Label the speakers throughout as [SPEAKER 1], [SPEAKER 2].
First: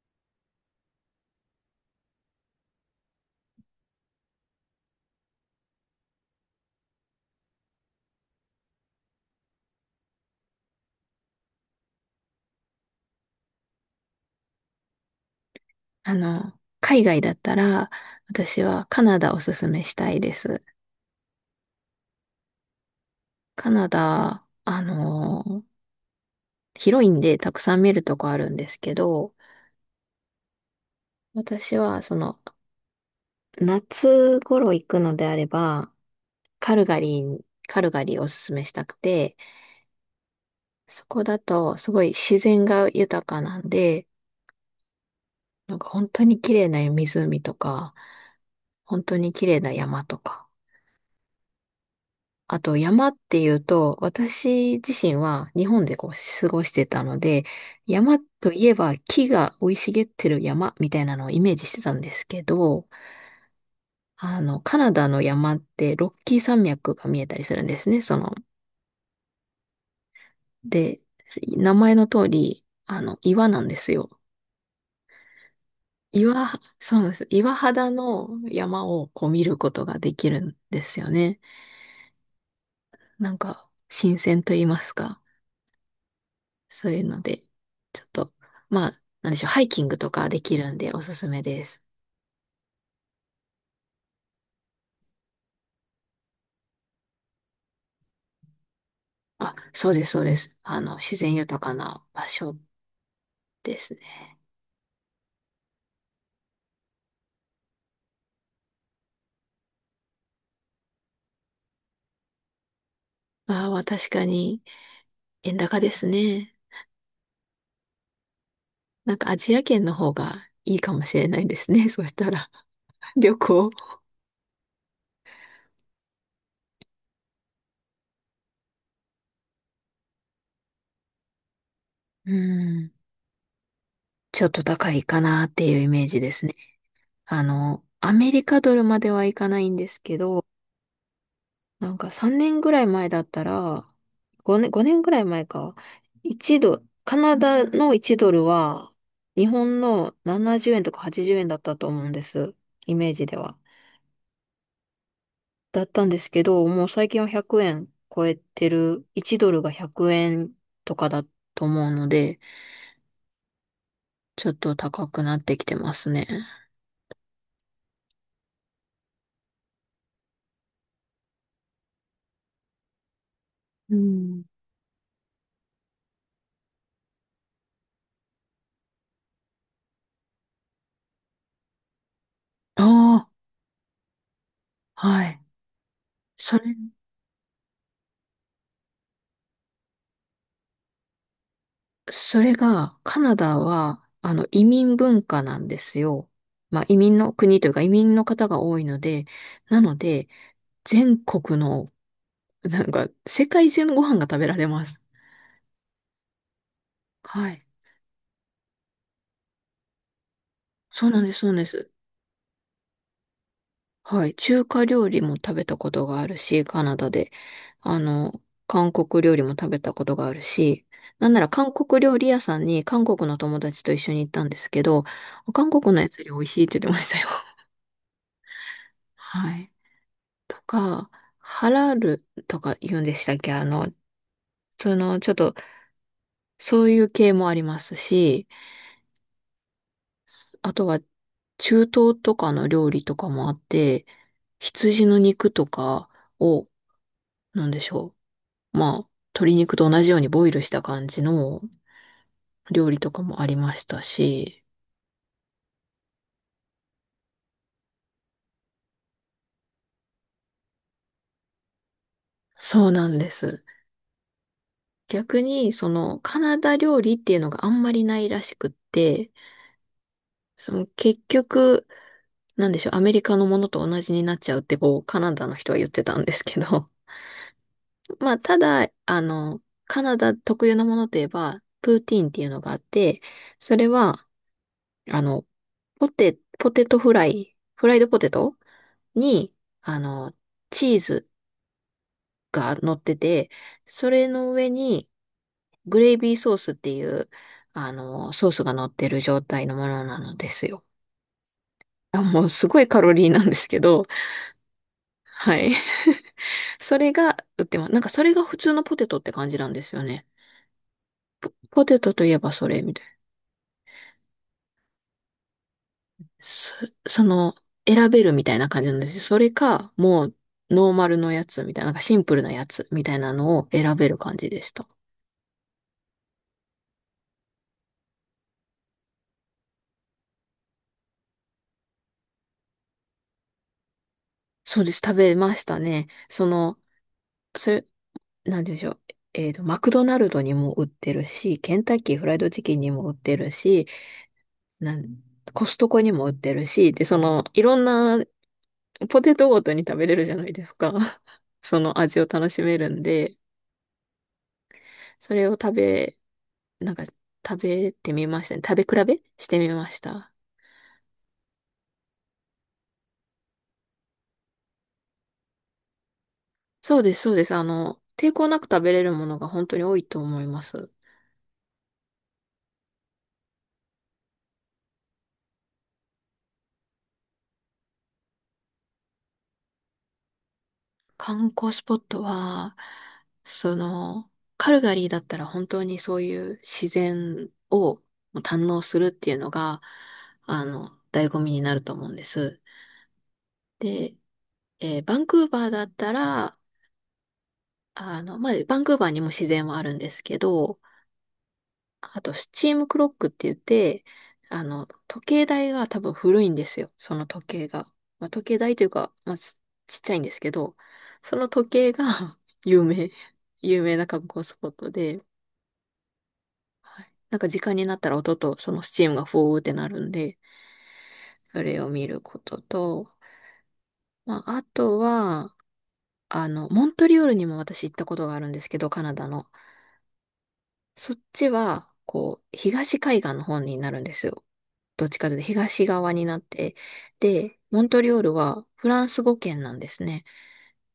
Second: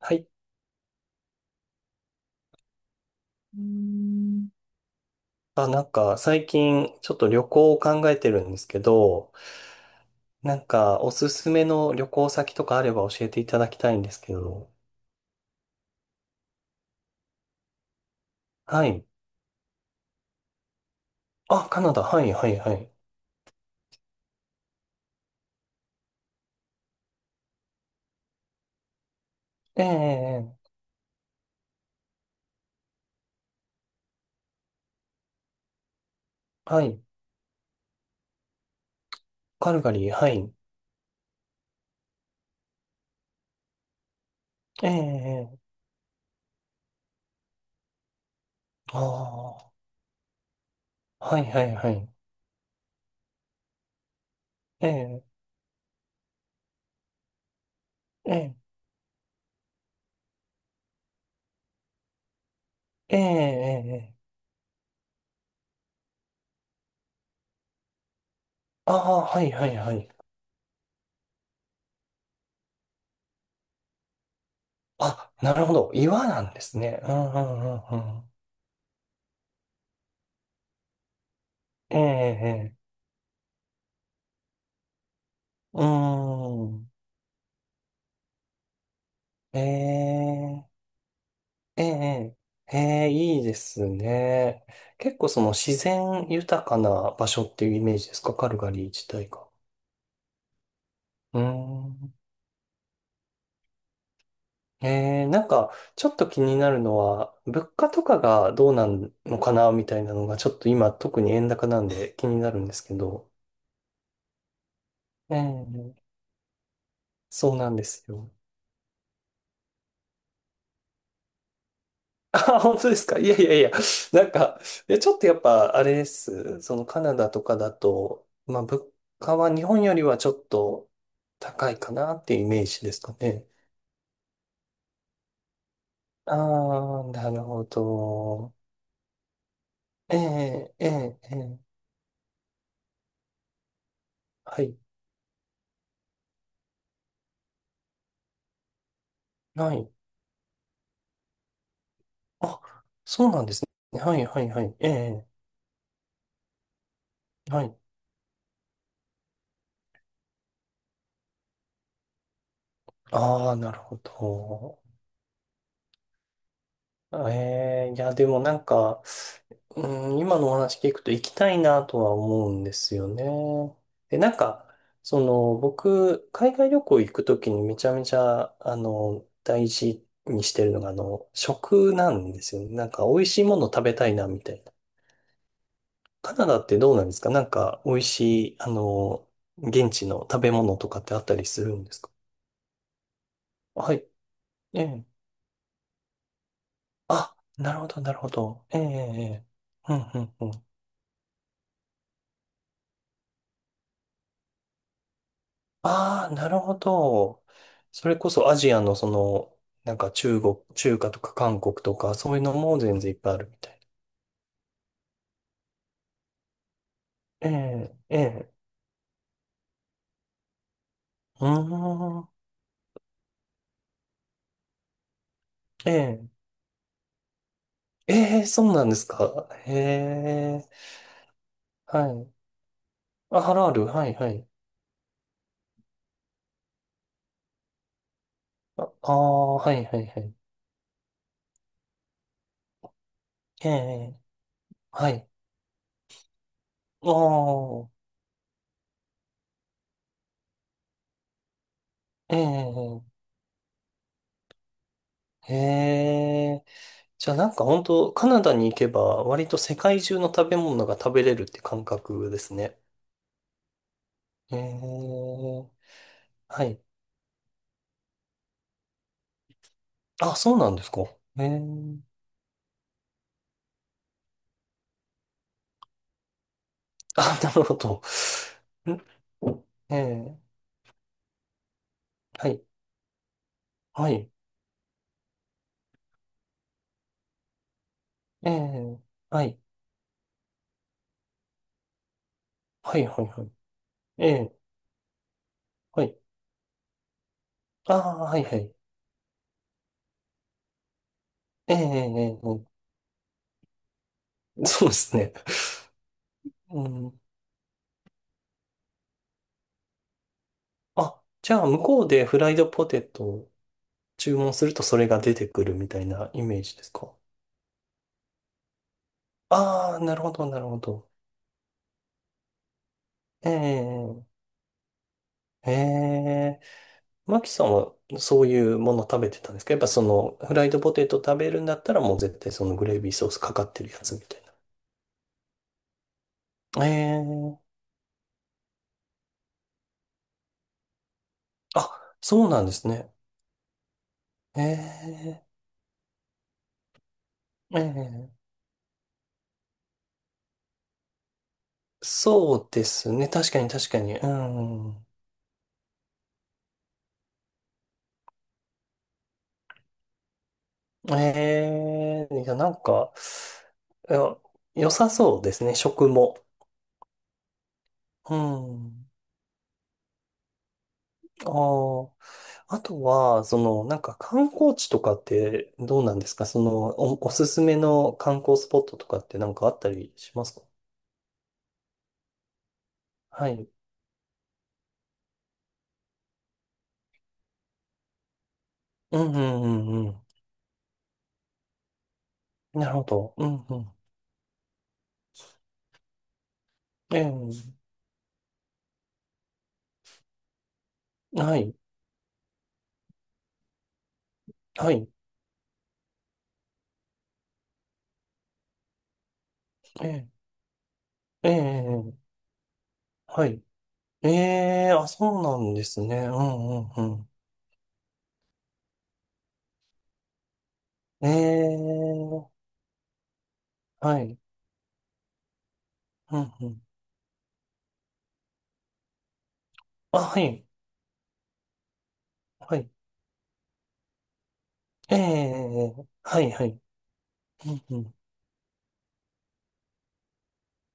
[SPEAKER 1] はい。うーん。あ、なんか最近ちょっと旅行を考えてるんですけど、なんかおすすめの旅行先とかあれば教えていただきたいんですけど。
[SPEAKER 2] 海外だったら、私は
[SPEAKER 1] は
[SPEAKER 2] カ
[SPEAKER 1] い。
[SPEAKER 2] ナダおすすめしたいです。
[SPEAKER 1] あ、カナダ。はい、はい、はい。
[SPEAKER 2] カナダ、広いんでたくさん見るとこあるんですけど、
[SPEAKER 1] ええ、ええ、
[SPEAKER 2] 私は夏頃行くのであれば、カ
[SPEAKER 1] は
[SPEAKER 2] ルガ
[SPEAKER 1] い。
[SPEAKER 2] リーカルガリーをおすすめしたくて、
[SPEAKER 1] カルガリー。はい。
[SPEAKER 2] そこだとすごい自然が豊かなんで、
[SPEAKER 1] ええ、え
[SPEAKER 2] なん
[SPEAKER 1] え、
[SPEAKER 2] か本当に綺麗な湖とか、本当に綺麗
[SPEAKER 1] ああ
[SPEAKER 2] な山とか、
[SPEAKER 1] ー、はい、はい、はい。
[SPEAKER 2] あと山っていうと、私
[SPEAKER 1] え
[SPEAKER 2] 自身
[SPEAKER 1] え、
[SPEAKER 2] は日本でこう過ごしてたので、山
[SPEAKER 1] え
[SPEAKER 2] と
[SPEAKER 1] え、
[SPEAKER 2] いえば木が生い茂ってる山みたいなのをイメージしてたんですけど、
[SPEAKER 1] ええ、ええ、ええ、
[SPEAKER 2] カナダの山ってロッキー山脈が見えたりするんですね、
[SPEAKER 1] ああ、はい、はい、はい。
[SPEAKER 2] で、名前の通り、岩なんですよ。
[SPEAKER 1] あ、なるほど。岩なん
[SPEAKER 2] 岩、
[SPEAKER 1] です
[SPEAKER 2] そう
[SPEAKER 1] ね。う
[SPEAKER 2] なんです。
[SPEAKER 1] ん、う
[SPEAKER 2] 岩
[SPEAKER 1] ん、うん、
[SPEAKER 2] 肌
[SPEAKER 1] う
[SPEAKER 2] の
[SPEAKER 1] ん。
[SPEAKER 2] 山をこう見ることができるんですよね。
[SPEAKER 1] ええ、ええ、
[SPEAKER 2] なんか、新鮮と言いますか。
[SPEAKER 1] うー
[SPEAKER 2] そ
[SPEAKER 1] ん。
[SPEAKER 2] ういうので、ちょっと、まあ、なんでしょう、ハイキング
[SPEAKER 1] え
[SPEAKER 2] とかできるん
[SPEAKER 1] え、
[SPEAKER 2] でおすすめです。
[SPEAKER 1] ええ、ええ、いいですね。結構その自然豊かな場所っていうイメージですか、カルガリー自体が？
[SPEAKER 2] あ、そうです、そうです。自然
[SPEAKER 1] うー
[SPEAKER 2] 豊かな
[SPEAKER 1] ん。
[SPEAKER 2] 場所ですね。
[SPEAKER 1] ええ、なんか、ちょっと気になるのは、物価とかがどうなんのかな、みたいなのが、ちょっと今、特に円高なんで気になるんですけど。
[SPEAKER 2] ああ、確かに、
[SPEAKER 1] え
[SPEAKER 2] 円高です
[SPEAKER 1] え、
[SPEAKER 2] ね。
[SPEAKER 1] そうなんですよ。
[SPEAKER 2] なんかアジア圏の方がいいかもしれないですね。そしたら、
[SPEAKER 1] あ、本当ですか？いや
[SPEAKER 2] 旅
[SPEAKER 1] いやい
[SPEAKER 2] 行。
[SPEAKER 1] や、なんか、いやちょっとやっぱ、あれです。そのカナダとかだと、まあ、物価は日本よりはちょっと高いかなっ
[SPEAKER 2] う
[SPEAKER 1] ていうイメージ
[SPEAKER 2] ん。
[SPEAKER 1] ですかね。
[SPEAKER 2] ちょっと高いかなっていうイメージで
[SPEAKER 1] あ
[SPEAKER 2] すね。
[SPEAKER 1] あ、なるほ
[SPEAKER 2] アメリ
[SPEAKER 1] ど。
[SPEAKER 2] カドルまではいかないんです
[SPEAKER 1] え
[SPEAKER 2] けど、
[SPEAKER 1] え、ええ、ええ、
[SPEAKER 2] なんか3年ぐらい前だったら、
[SPEAKER 1] は
[SPEAKER 2] 5年、
[SPEAKER 1] い、
[SPEAKER 2] 5年ぐらい前か。1ドル、カナダの1ドルは日
[SPEAKER 1] は
[SPEAKER 2] 本
[SPEAKER 1] い。
[SPEAKER 2] の70円とか80円だったと思うんです。
[SPEAKER 1] あ、
[SPEAKER 2] イメージ
[SPEAKER 1] そう
[SPEAKER 2] で
[SPEAKER 1] なんで
[SPEAKER 2] は。
[SPEAKER 1] すね。はい、はい、はい。ええ、
[SPEAKER 2] だったんですけど、もう最近は100
[SPEAKER 1] はい。
[SPEAKER 2] 円超えてる、1ドルが100円とかだと思うので、
[SPEAKER 1] ああ、なるほ
[SPEAKER 2] ちょっと
[SPEAKER 1] ど。
[SPEAKER 2] 高くなってきてますね。
[SPEAKER 1] ええ、いや、でもなんか、うん、今のお話聞くと行きたいなとは思うんですよね。
[SPEAKER 2] う
[SPEAKER 1] で、なん
[SPEAKER 2] ん。
[SPEAKER 1] か、その、僕、海外旅行行くときにめちゃめちゃ、あの、大事にしてるのが、あの、食なんですよね。なんか、美
[SPEAKER 2] あ
[SPEAKER 1] 味しいもの食べたいな、みたいな。
[SPEAKER 2] あ、はい。
[SPEAKER 1] カナ
[SPEAKER 2] そ
[SPEAKER 1] ダ
[SPEAKER 2] れ
[SPEAKER 1] ってどうなんですか？なんか、美味しい、あの、現地の食べ物とかってあったりするんですか？
[SPEAKER 2] それが、カナダ
[SPEAKER 1] は
[SPEAKER 2] は、
[SPEAKER 1] い。
[SPEAKER 2] 移
[SPEAKER 1] え
[SPEAKER 2] 民
[SPEAKER 1] え。
[SPEAKER 2] 文化なんですよ。まあ、移民の
[SPEAKER 1] あ、
[SPEAKER 2] 国とい
[SPEAKER 1] な
[SPEAKER 2] う
[SPEAKER 1] る
[SPEAKER 2] か、
[SPEAKER 1] ほ
[SPEAKER 2] 移
[SPEAKER 1] ど、な
[SPEAKER 2] 民
[SPEAKER 1] る
[SPEAKER 2] の
[SPEAKER 1] ほ
[SPEAKER 2] 方が
[SPEAKER 1] ど。
[SPEAKER 2] 多
[SPEAKER 1] ええ、
[SPEAKER 2] いので、
[SPEAKER 1] ええ。
[SPEAKER 2] な
[SPEAKER 1] ええ、う
[SPEAKER 2] の
[SPEAKER 1] ん、う
[SPEAKER 2] で、
[SPEAKER 1] ん、うん。
[SPEAKER 2] 全国の、なんか、世界中のご飯が食べられます。
[SPEAKER 1] ああ、なるほど。
[SPEAKER 2] はい。
[SPEAKER 1] それこそアジアのその、なんか中国、中
[SPEAKER 2] そう
[SPEAKER 1] 華
[SPEAKER 2] な
[SPEAKER 1] と
[SPEAKER 2] んで
[SPEAKER 1] か
[SPEAKER 2] す、そうなん
[SPEAKER 1] 韓
[SPEAKER 2] で
[SPEAKER 1] 国
[SPEAKER 2] す。
[SPEAKER 1] とか、そういうのも全然いっぱいあるみたいな。
[SPEAKER 2] はい。中華料理も食べたことがあるし、カナダで。
[SPEAKER 1] ええ、
[SPEAKER 2] あ
[SPEAKER 1] え
[SPEAKER 2] の、
[SPEAKER 1] え、
[SPEAKER 2] 韓国料理も食べたことがあるし、なんな
[SPEAKER 1] う
[SPEAKER 2] ら
[SPEAKER 1] ー
[SPEAKER 2] 韓国料理
[SPEAKER 1] ん、
[SPEAKER 2] 屋さんに韓国の友達と一緒に行ったんですけど、韓
[SPEAKER 1] え
[SPEAKER 2] 国のやつよ
[SPEAKER 1] え、
[SPEAKER 2] り美味しいって言ってましたよ。
[SPEAKER 1] ええ、そうなんですか。
[SPEAKER 2] はい。
[SPEAKER 1] へ
[SPEAKER 2] と
[SPEAKER 1] え、
[SPEAKER 2] か、ハラ
[SPEAKER 1] は
[SPEAKER 2] ル
[SPEAKER 1] い。
[SPEAKER 2] とか言うんでしたっ
[SPEAKER 1] あ、ハ
[SPEAKER 2] け？
[SPEAKER 1] ラール、はい、はい。
[SPEAKER 2] ちょっと、そういう系もありますし、
[SPEAKER 1] あ、ああ、はい、はい、はい。
[SPEAKER 2] あとは、中東とかの料理とかもあっ
[SPEAKER 1] え
[SPEAKER 2] て、
[SPEAKER 1] え、
[SPEAKER 2] 羊
[SPEAKER 1] は
[SPEAKER 2] の
[SPEAKER 1] い。
[SPEAKER 2] 肉とかを、
[SPEAKER 1] あ
[SPEAKER 2] なんで
[SPEAKER 1] あ、
[SPEAKER 2] しょう。まあ、鶏肉と同じようにボイルした感じの
[SPEAKER 1] え
[SPEAKER 2] 料理
[SPEAKER 1] え、
[SPEAKER 2] とかもありましたし、
[SPEAKER 1] ええ。じゃあなんか本当カナダに行けば、割と世界中の食べ物が食べれるって感覚ですね。
[SPEAKER 2] そうなんです。
[SPEAKER 1] え
[SPEAKER 2] 逆
[SPEAKER 1] え、
[SPEAKER 2] に、カナ
[SPEAKER 1] は
[SPEAKER 2] ダ
[SPEAKER 1] い。
[SPEAKER 2] 料理っていうのがあんまりないらしくって、
[SPEAKER 1] あ、そうなんですか。
[SPEAKER 2] 結
[SPEAKER 1] ええ、
[SPEAKER 2] 局、なんでしょう、アメリカのものと同じになっちゃうってこう、カナダの人は言ってたんですけど、
[SPEAKER 1] あ、なるほど。
[SPEAKER 2] まあ、ただ、
[SPEAKER 1] ん、え
[SPEAKER 2] カナダ
[SPEAKER 1] え、
[SPEAKER 2] 特有なものといえば、プーティーンってい
[SPEAKER 1] は
[SPEAKER 2] うの
[SPEAKER 1] い、
[SPEAKER 2] があって、それ
[SPEAKER 1] は
[SPEAKER 2] は、
[SPEAKER 1] い、
[SPEAKER 2] あの、ポテ、ポテトフライ、フライドポテ
[SPEAKER 1] え
[SPEAKER 2] ト
[SPEAKER 1] え、は
[SPEAKER 2] に、
[SPEAKER 1] い、
[SPEAKER 2] あの、チーズが乗
[SPEAKER 1] は
[SPEAKER 2] っ
[SPEAKER 1] い、
[SPEAKER 2] て
[SPEAKER 1] はい、は
[SPEAKER 2] て、
[SPEAKER 1] い、
[SPEAKER 2] そ
[SPEAKER 1] え
[SPEAKER 2] れの
[SPEAKER 1] え、
[SPEAKER 2] 上に、グ
[SPEAKER 1] は
[SPEAKER 2] レイ
[SPEAKER 1] い、
[SPEAKER 2] ビーソースっていう、
[SPEAKER 1] ああ、はい、
[SPEAKER 2] ソー
[SPEAKER 1] は
[SPEAKER 2] スが
[SPEAKER 1] い、
[SPEAKER 2] 乗ってる状態のものなのですよ。
[SPEAKER 1] ええ、えー、
[SPEAKER 2] あ、
[SPEAKER 1] え、え
[SPEAKER 2] もう
[SPEAKER 1] ー。
[SPEAKER 2] すごいカロリーなんですけど、
[SPEAKER 1] そうですね。
[SPEAKER 2] はい。
[SPEAKER 1] う
[SPEAKER 2] それ
[SPEAKER 1] ん。
[SPEAKER 2] が売ってます。なんかそれが普通のポテトって感じなんですよね。
[SPEAKER 1] あ、じゃあ、向
[SPEAKER 2] ポテ
[SPEAKER 1] こう
[SPEAKER 2] トと
[SPEAKER 1] で
[SPEAKER 2] い
[SPEAKER 1] フ
[SPEAKER 2] え
[SPEAKER 1] ラ
[SPEAKER 2] ば
[SPEAKER 1] イド
[SPEAKER 2] それ
[SPEAKER 1] ポ
[SPEAKER 2] み
[SPEAKER 1] テ
[SPEAKER 2] たいな。
[SPEAKER 1] トを注文するとそれが出てくるみたいなイメー
[SPEAKER 2] そ、
[SPEAKER 1] ジですか？
[SPEAKER 2] その、選べるみたいな感じなんですよ。それか、
[SPEAKER 1] ああー、なる
[SPEAKER 2] も
[SPEAKER 1] ほ
[SPEAKER 2] う、
[SPEAKER 1] ど、なるほ
[SPEAKER 2] ノー
[SPEAKER 1] ど。
[SPEAKER 2] マルのやつみたいな、なんかシンプルなやつみたいな
[SPEAKER 1] え
[SPEAKER 2] のを選べる
[SPEAKER 1] え、
[SPEAKER 2] 感じでした。
[SPEAKER 1] ええ、マキさんはそういうもの食べてたんですか？やっぱそのフライドポテト食べるんだったらもう絶対そのグレービーソースかかってるやつみたい
[SPEAKER 2] そうです。食べましたね。
[SPEAKER 1] な。え
[SPEAKER 2] そ
[SPEAKER 1] え、
[SPEAKER 2] れ、なんて言うんでしょう。マクドナルドにも売ってるし、ケンタッキ
[SPEAKER 1] あ、
[SPEAKER 2] ーフライ
[SPEAKER 1] そ
[SPEAKER 2] ド
[SPEAKER 1] う
[SPEAKER 2] チ
[SPEAKER 1] なんで
[SPEAKER 2] キン
[SPEAKER 1] す
[SPEAKER 2] にも
[SPEAKER 1] ね。
[SPEAKER 2] 売ってるし、なん、
[SPEAKER 1] ええ、
[SPEAKER 2] コストコにも売ってるし、で、いろんな
[SPEAKER 1] ええ、
[SPEAKER 2] ポテトごとに食べれるじゃないですか。その味を楽
[SPEAKER 1] そ
[SPEAKER 2] し
[SPEAKER 1] う
[SPEAKER 2] め
[SPEAKER 1] で
[SPEAKER 2] るん
[SPEAKER 1] すね。
[SPEAKER 2] で、
[SPEAKER 1] 確かに、確かに。うん。
[SPEAKER 2] それを食べ、なんか食べてみましたね。食べ比べしてみました。
[SPEAKER 1] ええ、いや、なんか、いや、良さそうですね。食も。
[SPEAKER 2] そうです、そうです。抵
[SPEAKER 1] う
[SPEAKER 2] 抗なく食べれ
[SPEAKER 1] ん。
[SPEAKER 2] るものが本当に多いと思います。
[SPEAKER 1] ああ。あとは、その、なんか観光地とかってどうなんですか？その、おすすめの観光スポットとかってなんかあったりしますか？
[SPEAKER 2] 観光スポットは、
[SPEAKER 1] はい。
[SPEAKER 2] その、カルガリーだったら本当にそういう自然を堪能するっ
[SPEAKER 1] う
[SPEAKER 2] て
[SPEAKER 1] ん、
[SPEAKER 2] いう
[SPEAKER 1] う
[SPEAKER 2] の
[SPEAKER 1] ん、う
[SPEAKER 2] が、
[SPEAKER 1] ん、うん。
[SPEAKER 2] 醍醐味になると思うんです。
[SPEAKER 1] なるほど。うん、うん。
[SPEAKER 2] で、バンクーバーだったら、
[SPEAKER 1] ええ、
[SPEAKER 2] まあ、バンクーバーにも自然はあるんですけど、
[SPEAKER 1] はい。
[SPEAKER 2] あと、スチームクロックって言って、
[SPEAKER 1] はい。
[SPEAKER 2] 時計台が多分古いんですよ。その時計が。まあ、時計台というか、まあ、ちちっ
[SPEAKER 1] え
[SPEAKER 2] ちゃいん
[SPEAKER 1] え、
[SPEAKER 2] ですけど、その
[SPEAKER 1] ええ、
[SPEAKER 2] 時計
[SPEAKER 1] ええ、
[SPEAKER 2] が 有名、
[SPEAKER 1] はい。
[SPEAKER 2] 有名な観
[SPEAKER 1] え
[SPEAKER 2] 光スポット
[SPEAKER 1] え、あ、
[SPEAKER 2] で、
[SPEAKER 1] そうなんですね。うん、うん、うん。
[SPEAKER 2] なんか時間になったら音とそのスチームがフォーってなるんで、
[SPEAKER 1] え
[SPEAKER 2] それを見るこ
[SPEAKER 1] え、
[SPEAKER 2] とと、
[SPEAKER 1] はい。
[SPEAKER 2] まあ、あとは、
[SPEAKER 1] うん、うん。
[SPEAKER 2] モントリオールにも私行ったことがあるんですけど、カナダの。
[SPEAKER 1] あ、はい。
[SPEAKER 2] そっちは、こう、
[SPEAKER 1] はい。
[SPEAKER 2] 東海岸の方になるんですよ。どっ
[SPEAKER 1] え
[SPEAKER 2] ちかというと東
[SPEAKER 1] え、
[SPEAKER 2] 側にな
[SPEAKER 1] は
[SPEAKER 2] っ
[SPEAKER 1] い、は
[SPEAKER 2] て。
[SPEAKER 1] い。
[SPEAKER 2] で、
[SPEAKER 1] う
[SPEAKER 2] モ
[SPEAKER 1] ん、
[SPEAKER 2] ン
[SPEAKER 1] う
[SPEAKER 2] トリ
[SPEAKER 1] ん。
[SPEAKER 2] オールはフランス語圏なんですね。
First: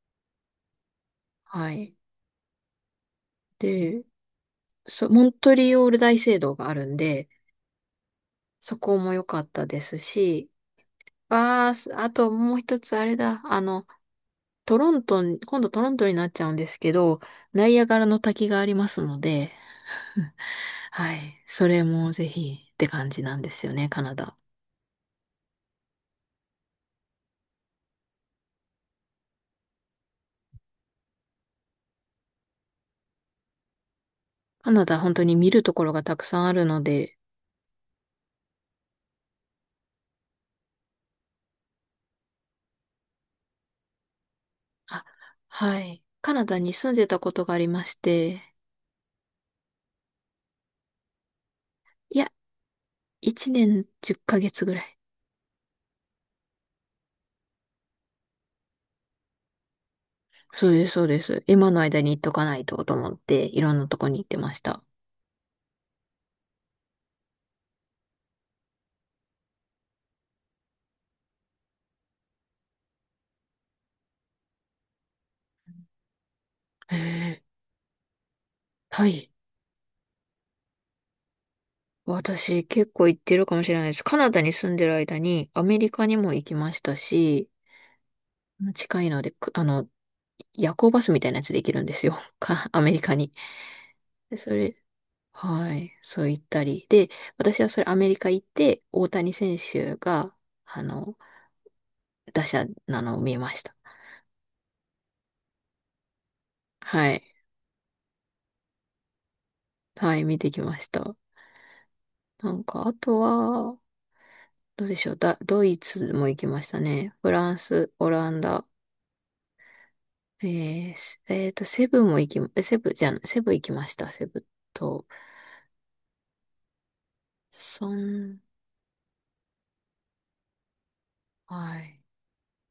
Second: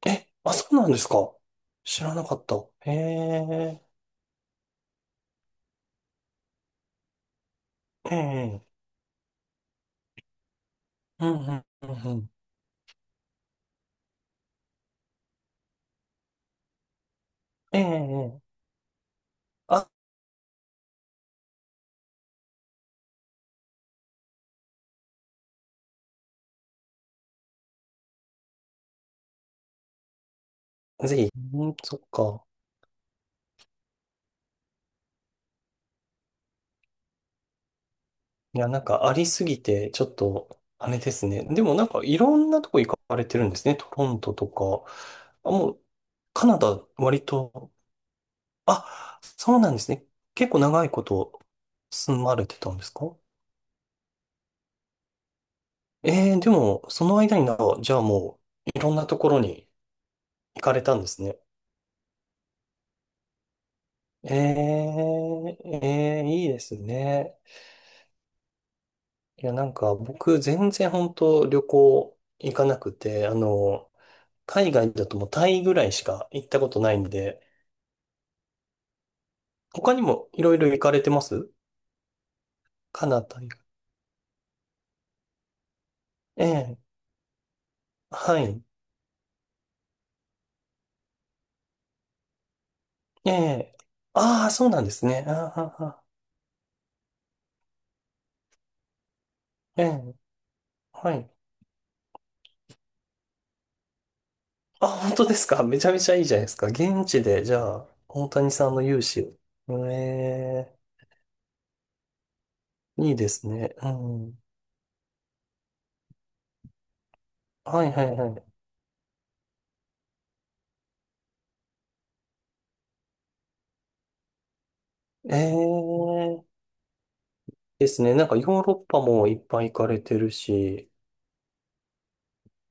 [SPEAKER 1] え、あ、そうなんですか？
[SPEAKER 2] はい。
[SPEAKER 1] 知らなかった。ええ。
[SPEAKER 2] で、モントリオール大聖堂があるんで、
[SPEAKER 1] ええ、
[SPEAKER 2] そこも良かったですし、
[SPEAKER 1] うん、うん、うん、
[SPEAKER 2] あ
[SPEAKER 1] うん。
[SPEAKER 2] ともう一つあれだ、トロントに、今度トロントになっちゃうんですけど、ナイ
[SPEAKER 1] え
[SPEAKER 2] アガラの
[SPEAKER 1] え、
[SPEAKER 2] 滝
[SPEAKER 1] ええ、
[SPEAKER 2] がありますので、
[SPEAKER 1] あ、
[SPEAKER 2] はい。それもぜひって感じなんですよね、カナダ。
[SPEAKER 1] ぜひ。うん、そっか。
[SPEAKER 2] カナダ本当に見るところがたくさんあるので、
[SPEAKER 1] いや、なんかありすぎて、ちょっと、あれですね。でもなんかいろんなとこ行かれてるんですね。トロントとか。
[SPEAKER 2] あ、
[SPEAKER 1] あ、も
[SPEAKER 2] は
[SPEAKER 1] う、
[SPEAKER 2] い。カナ
[SPEAKER 1] カナ
[SPEAKER 2] ダに
[SPEAKER 1] ダ、
[SPEAKER 2] 住んでた
[SPEAKER 1] 割
[SPEAKER 2] ことがあり
[SPEAKER 1] と、
[SPEAKER 2] まして、
[SPEAKER 1] あ、そうなんですね。結構長いこと
[SPEAKER 2] い
[SPEAKER 1] 住
[SPEAKER 2] や、
[SPEAKER 1] まれてたんですか？
[SPEAKER 2] 1年10ヶ月ぐらい。
[SPEAKER 1] ええ、でも、その間にじゃあもう、いろんなところに行
[SPEAKER 2] そう
[SPEAKER 1] かれ
[SPEAKER 2] です、
[SPEAKER 1] たん
[SPEAKER 2] そう
[SPEAKER 1] で
[SPEAKER 2] で
[SPEAKER 1] すね。
[SPEAKER 2] す。今の間に行っとかないとと思って、いろんなとこに行っ
[SPEAKER 1] え
[SPEAKER 2] てました。
[SPEAKER 1] え、ええ、いいですね。いや、なんか僕全然本当旅行行かなくて、あの、海外だともうタイぐらいしか行ったことな
[SPEAKER 2] へ
[SPEAKER 1] いんで、
[SPEAKER 2] え、はい。
[SPEAKER 1] 他にもいろいろ行かれてます？
[SPEAKER 2] 私結
[SPEAKER 1] カ
[SPEAKER 2] 構行っ
[SPEAKER 1] ナ
[SPEAKER 2] て
[SPEAKER 1] ダ
[SPEAKER 2] る
[SPEAKER 1] 以
[SPEAKER 2] か
[SPEAKER 1] 外。
[SPEAKER 2] もしれないです。カナダに住んでる間にアメリカにも行
[SPEAKER 1] え
[SPEAKER 2] きま
[SPEAKER 1] え、
[SPEAKER 2] したし、
[SPEAKER 1] はい。
[SPEAKER 2] 近いので、くあの、夜行バスみたいなやつで行けるんですよ。アメリカ
[SPEAKER 1] え
[SPEAKER 2] に。
[SPEAKER 1] え。
[SPEAKER 2] で
[SPEAKER 1] ああ、そうなんですね。ああ、
[SPEAKER 2] は
[SPEAKER 1] あ
[SPEAKER 2] い。
[SPEAKER 1] あ、
[SPEAKER 2] そう言ったり。で、私はそれアメリカ行って、大谷選
[SPEAKER 1] え
[SPEAKER 2] 手
[SPEAKER 1] え、
[SPEAKER 2] が、あ
[SPEAKER 1] は
[SPEAKER 2] の、
[SPEAKER 1] い。
[SPEAKER 2] 打者なのを見ました。
[SPEAKER 1] あ、本当ですか？ めちゃめちゃいいじゃないですか。現
[SPEAKER 2] は
[SPEAKER 1] 地
[SPEAKER 2] い。
[SPEAKER 1] で、じゃあ、大谷さんの勇姿を。
[SPEAKER 2] はい、見てき
[SPEAKER 1] え
[SPEAKER 2] ました。なんか、あ
[SPEAKER 1] え、いい
[SPEAKER 2] と
[SPEAKER 1] ですね。
[SPEAKER 2] は、
[SPEAKER 1] うん。
[SPEAKER 2] どうでしょう。ドイツも行きましたね。フラン
[SPEAKER 1] は
[SPEAKER 2] ス、
[SPEAKER 1] い、は
[SPEAKER 2] オ
[SPEAKER 1] い、は
[SPEAKER 2] ラン
[SPEAKER 1] い。
[SPEAKER 2] ダ、えー、すえーと、セブンも行き、えセブンじゃん、セブン行きました。セブンと、
[SPEAKER 1] ええ。
[SPEAKER 2] そ
[SPEAKER 1] ですね。なんか
[SPEAKER 2] ん、
[SPEAKER 1] ヨーロッパもいっぱい行かれてるし、
[SPEAKER 2] はい。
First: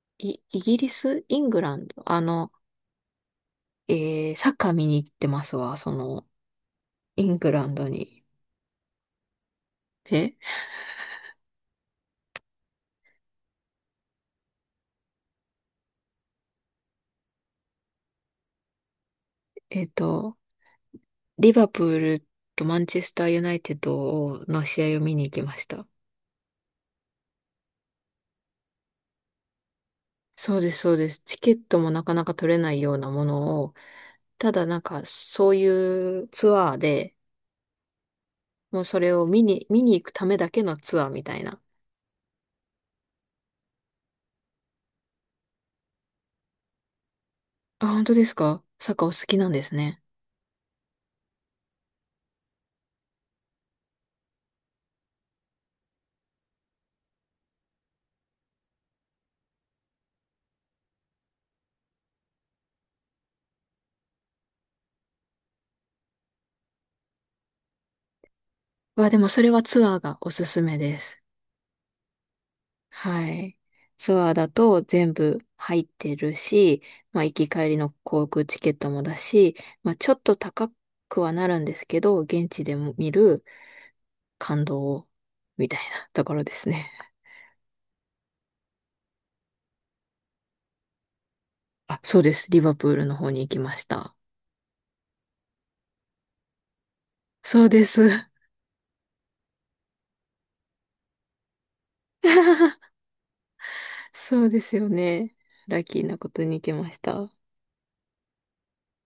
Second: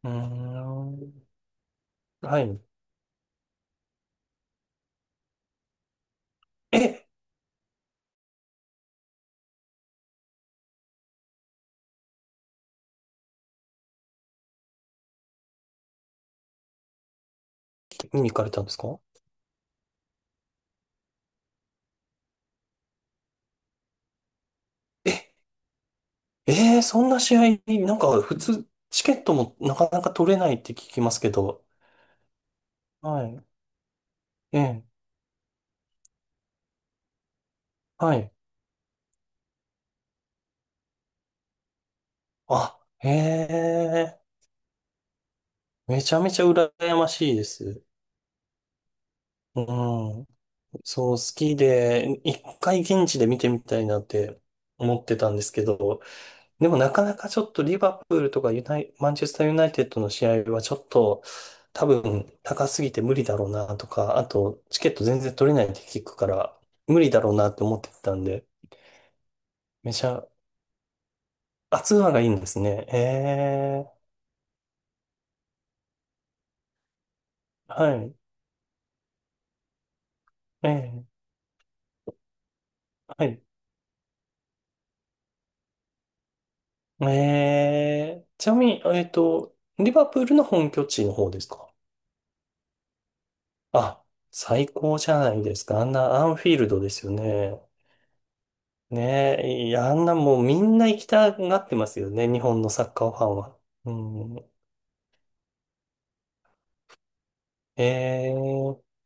[SPEAKER 1] うー
[SPEAKER 2] イギリス、
[SPEAKER 1] ん。
[SPEAKER 2] イングランド、
[SPEAKER 1] はい。
[SPEAKER 2] サッカー見に行ってますわ、
[SPEAKER 1] え、
[SPEAKER 2] イングランドに。え
[SPEAKER 1] 見に行かれたんですか？
[SPEAKER 2] えっと、リバプールとマンチェスターユナイテッドの試合を
[SPEAKER 1] え、
[SPEAKER 2] 見に行きました。
[SPEAKER 1] えー、そんな試合、なんか普通、チケットもなかなか取れない
[SPEAKER 2] そう
[SPEAKER 1] っ
[SPEAKER 2] で
[SPEAKER 1] て聞
[SPEAKER 2] す、そう
[SPEAKER 1] き
[SPEAKER 2] で
[SPEAKER 1] ま
[SPEAKER 2] す。
[SPEAKER 1] すけ
[SPEAKER 2] チケッ
[SPEAKER 1] ど。
[SPEAKER 2] トもなかなか取れないような
[SPEAKER 1] は
[SPEAKER 2] も
[SPEAKER 1] い。
[SPEAKER 2] のを、た
[SPEAKER 1] え
[SPEAKER 2] だなん
[SPEAKER 1] え、
[SPEAKER 2] かそういうツアーで、
[SPEAKER 1] はい。
[SPEAKER 2] もうそれを見に行くためだけのツアーみたいな。
[SPEAKER 1] あ、へえ、めちゃめちゃ羨ましいです。
[SPEAKER 2] あ、本当ですか？サッカーお好きなん
[SPEAKER 1] う
[SPEAKER 2] ですね。
[SPEAKER 1] ん。そう、好きで、一回現地で見てみたいなって思ってたんですけど、でもなかなかちょっとリバプールとかユナイ、マンチェスターユナイテッドの試合はちょっと多分高すぎて無理だろうなとか、あとチケット全然取れないって聞くから無理だろうなって思ってたんで、
[SPEAKER 2] わあ、でもそれはツ
[SPEAKER 1] め
[SPEAKER 2] アー
[SPEAKER 1] ち
[SPEAKER 2] が
[SPEAKER 1] ゃ、
[SPEAKER 2] おすすめです。
[SPEAKER 1] あ、ツアーがいいんですね。え
[SPEAKER 2] はい。
[SPEAKER 1] え、
[SPEAKER 2] ツアーだと全部入ってるし、まあ行き帰りの
[SPEAKER 1] はい、
[SPEAKER 2] 航空チケットもだし、まあちょっと
[SPEAKER 1] え
[SPEAKER 2] 高く
[SPEAKER 1] え、
[SPEAKER 2] はなるんですけど、現地でも見
[SPEAKER 1] はい。
[SPEAKER 2] る感動みたいなところですね。
[SPEAKER 1] ええ、ちなみに、リバプールの本拠地の方ですか？
[SPEAKER 2] あ、そうです。リバプールの方に行きまし
[SPEAKER 1] あ、
[SPEAKER 2] た。
[SPEAKER 1] 最高じゃないですか。あんなアンフィールドですよね。
[SPEAKER 2] そうです。
[SPEAKER 1] ねえ、いや、あんなもうみんな行きたがってますよね、日本の サッカーファンは。う
[SPEAKER 2] そう
[SPEAKER 1] ん。
[SPEAKER 2] ですよね。ラッキーなことに行きました。
[SPEAKER 1] ええ。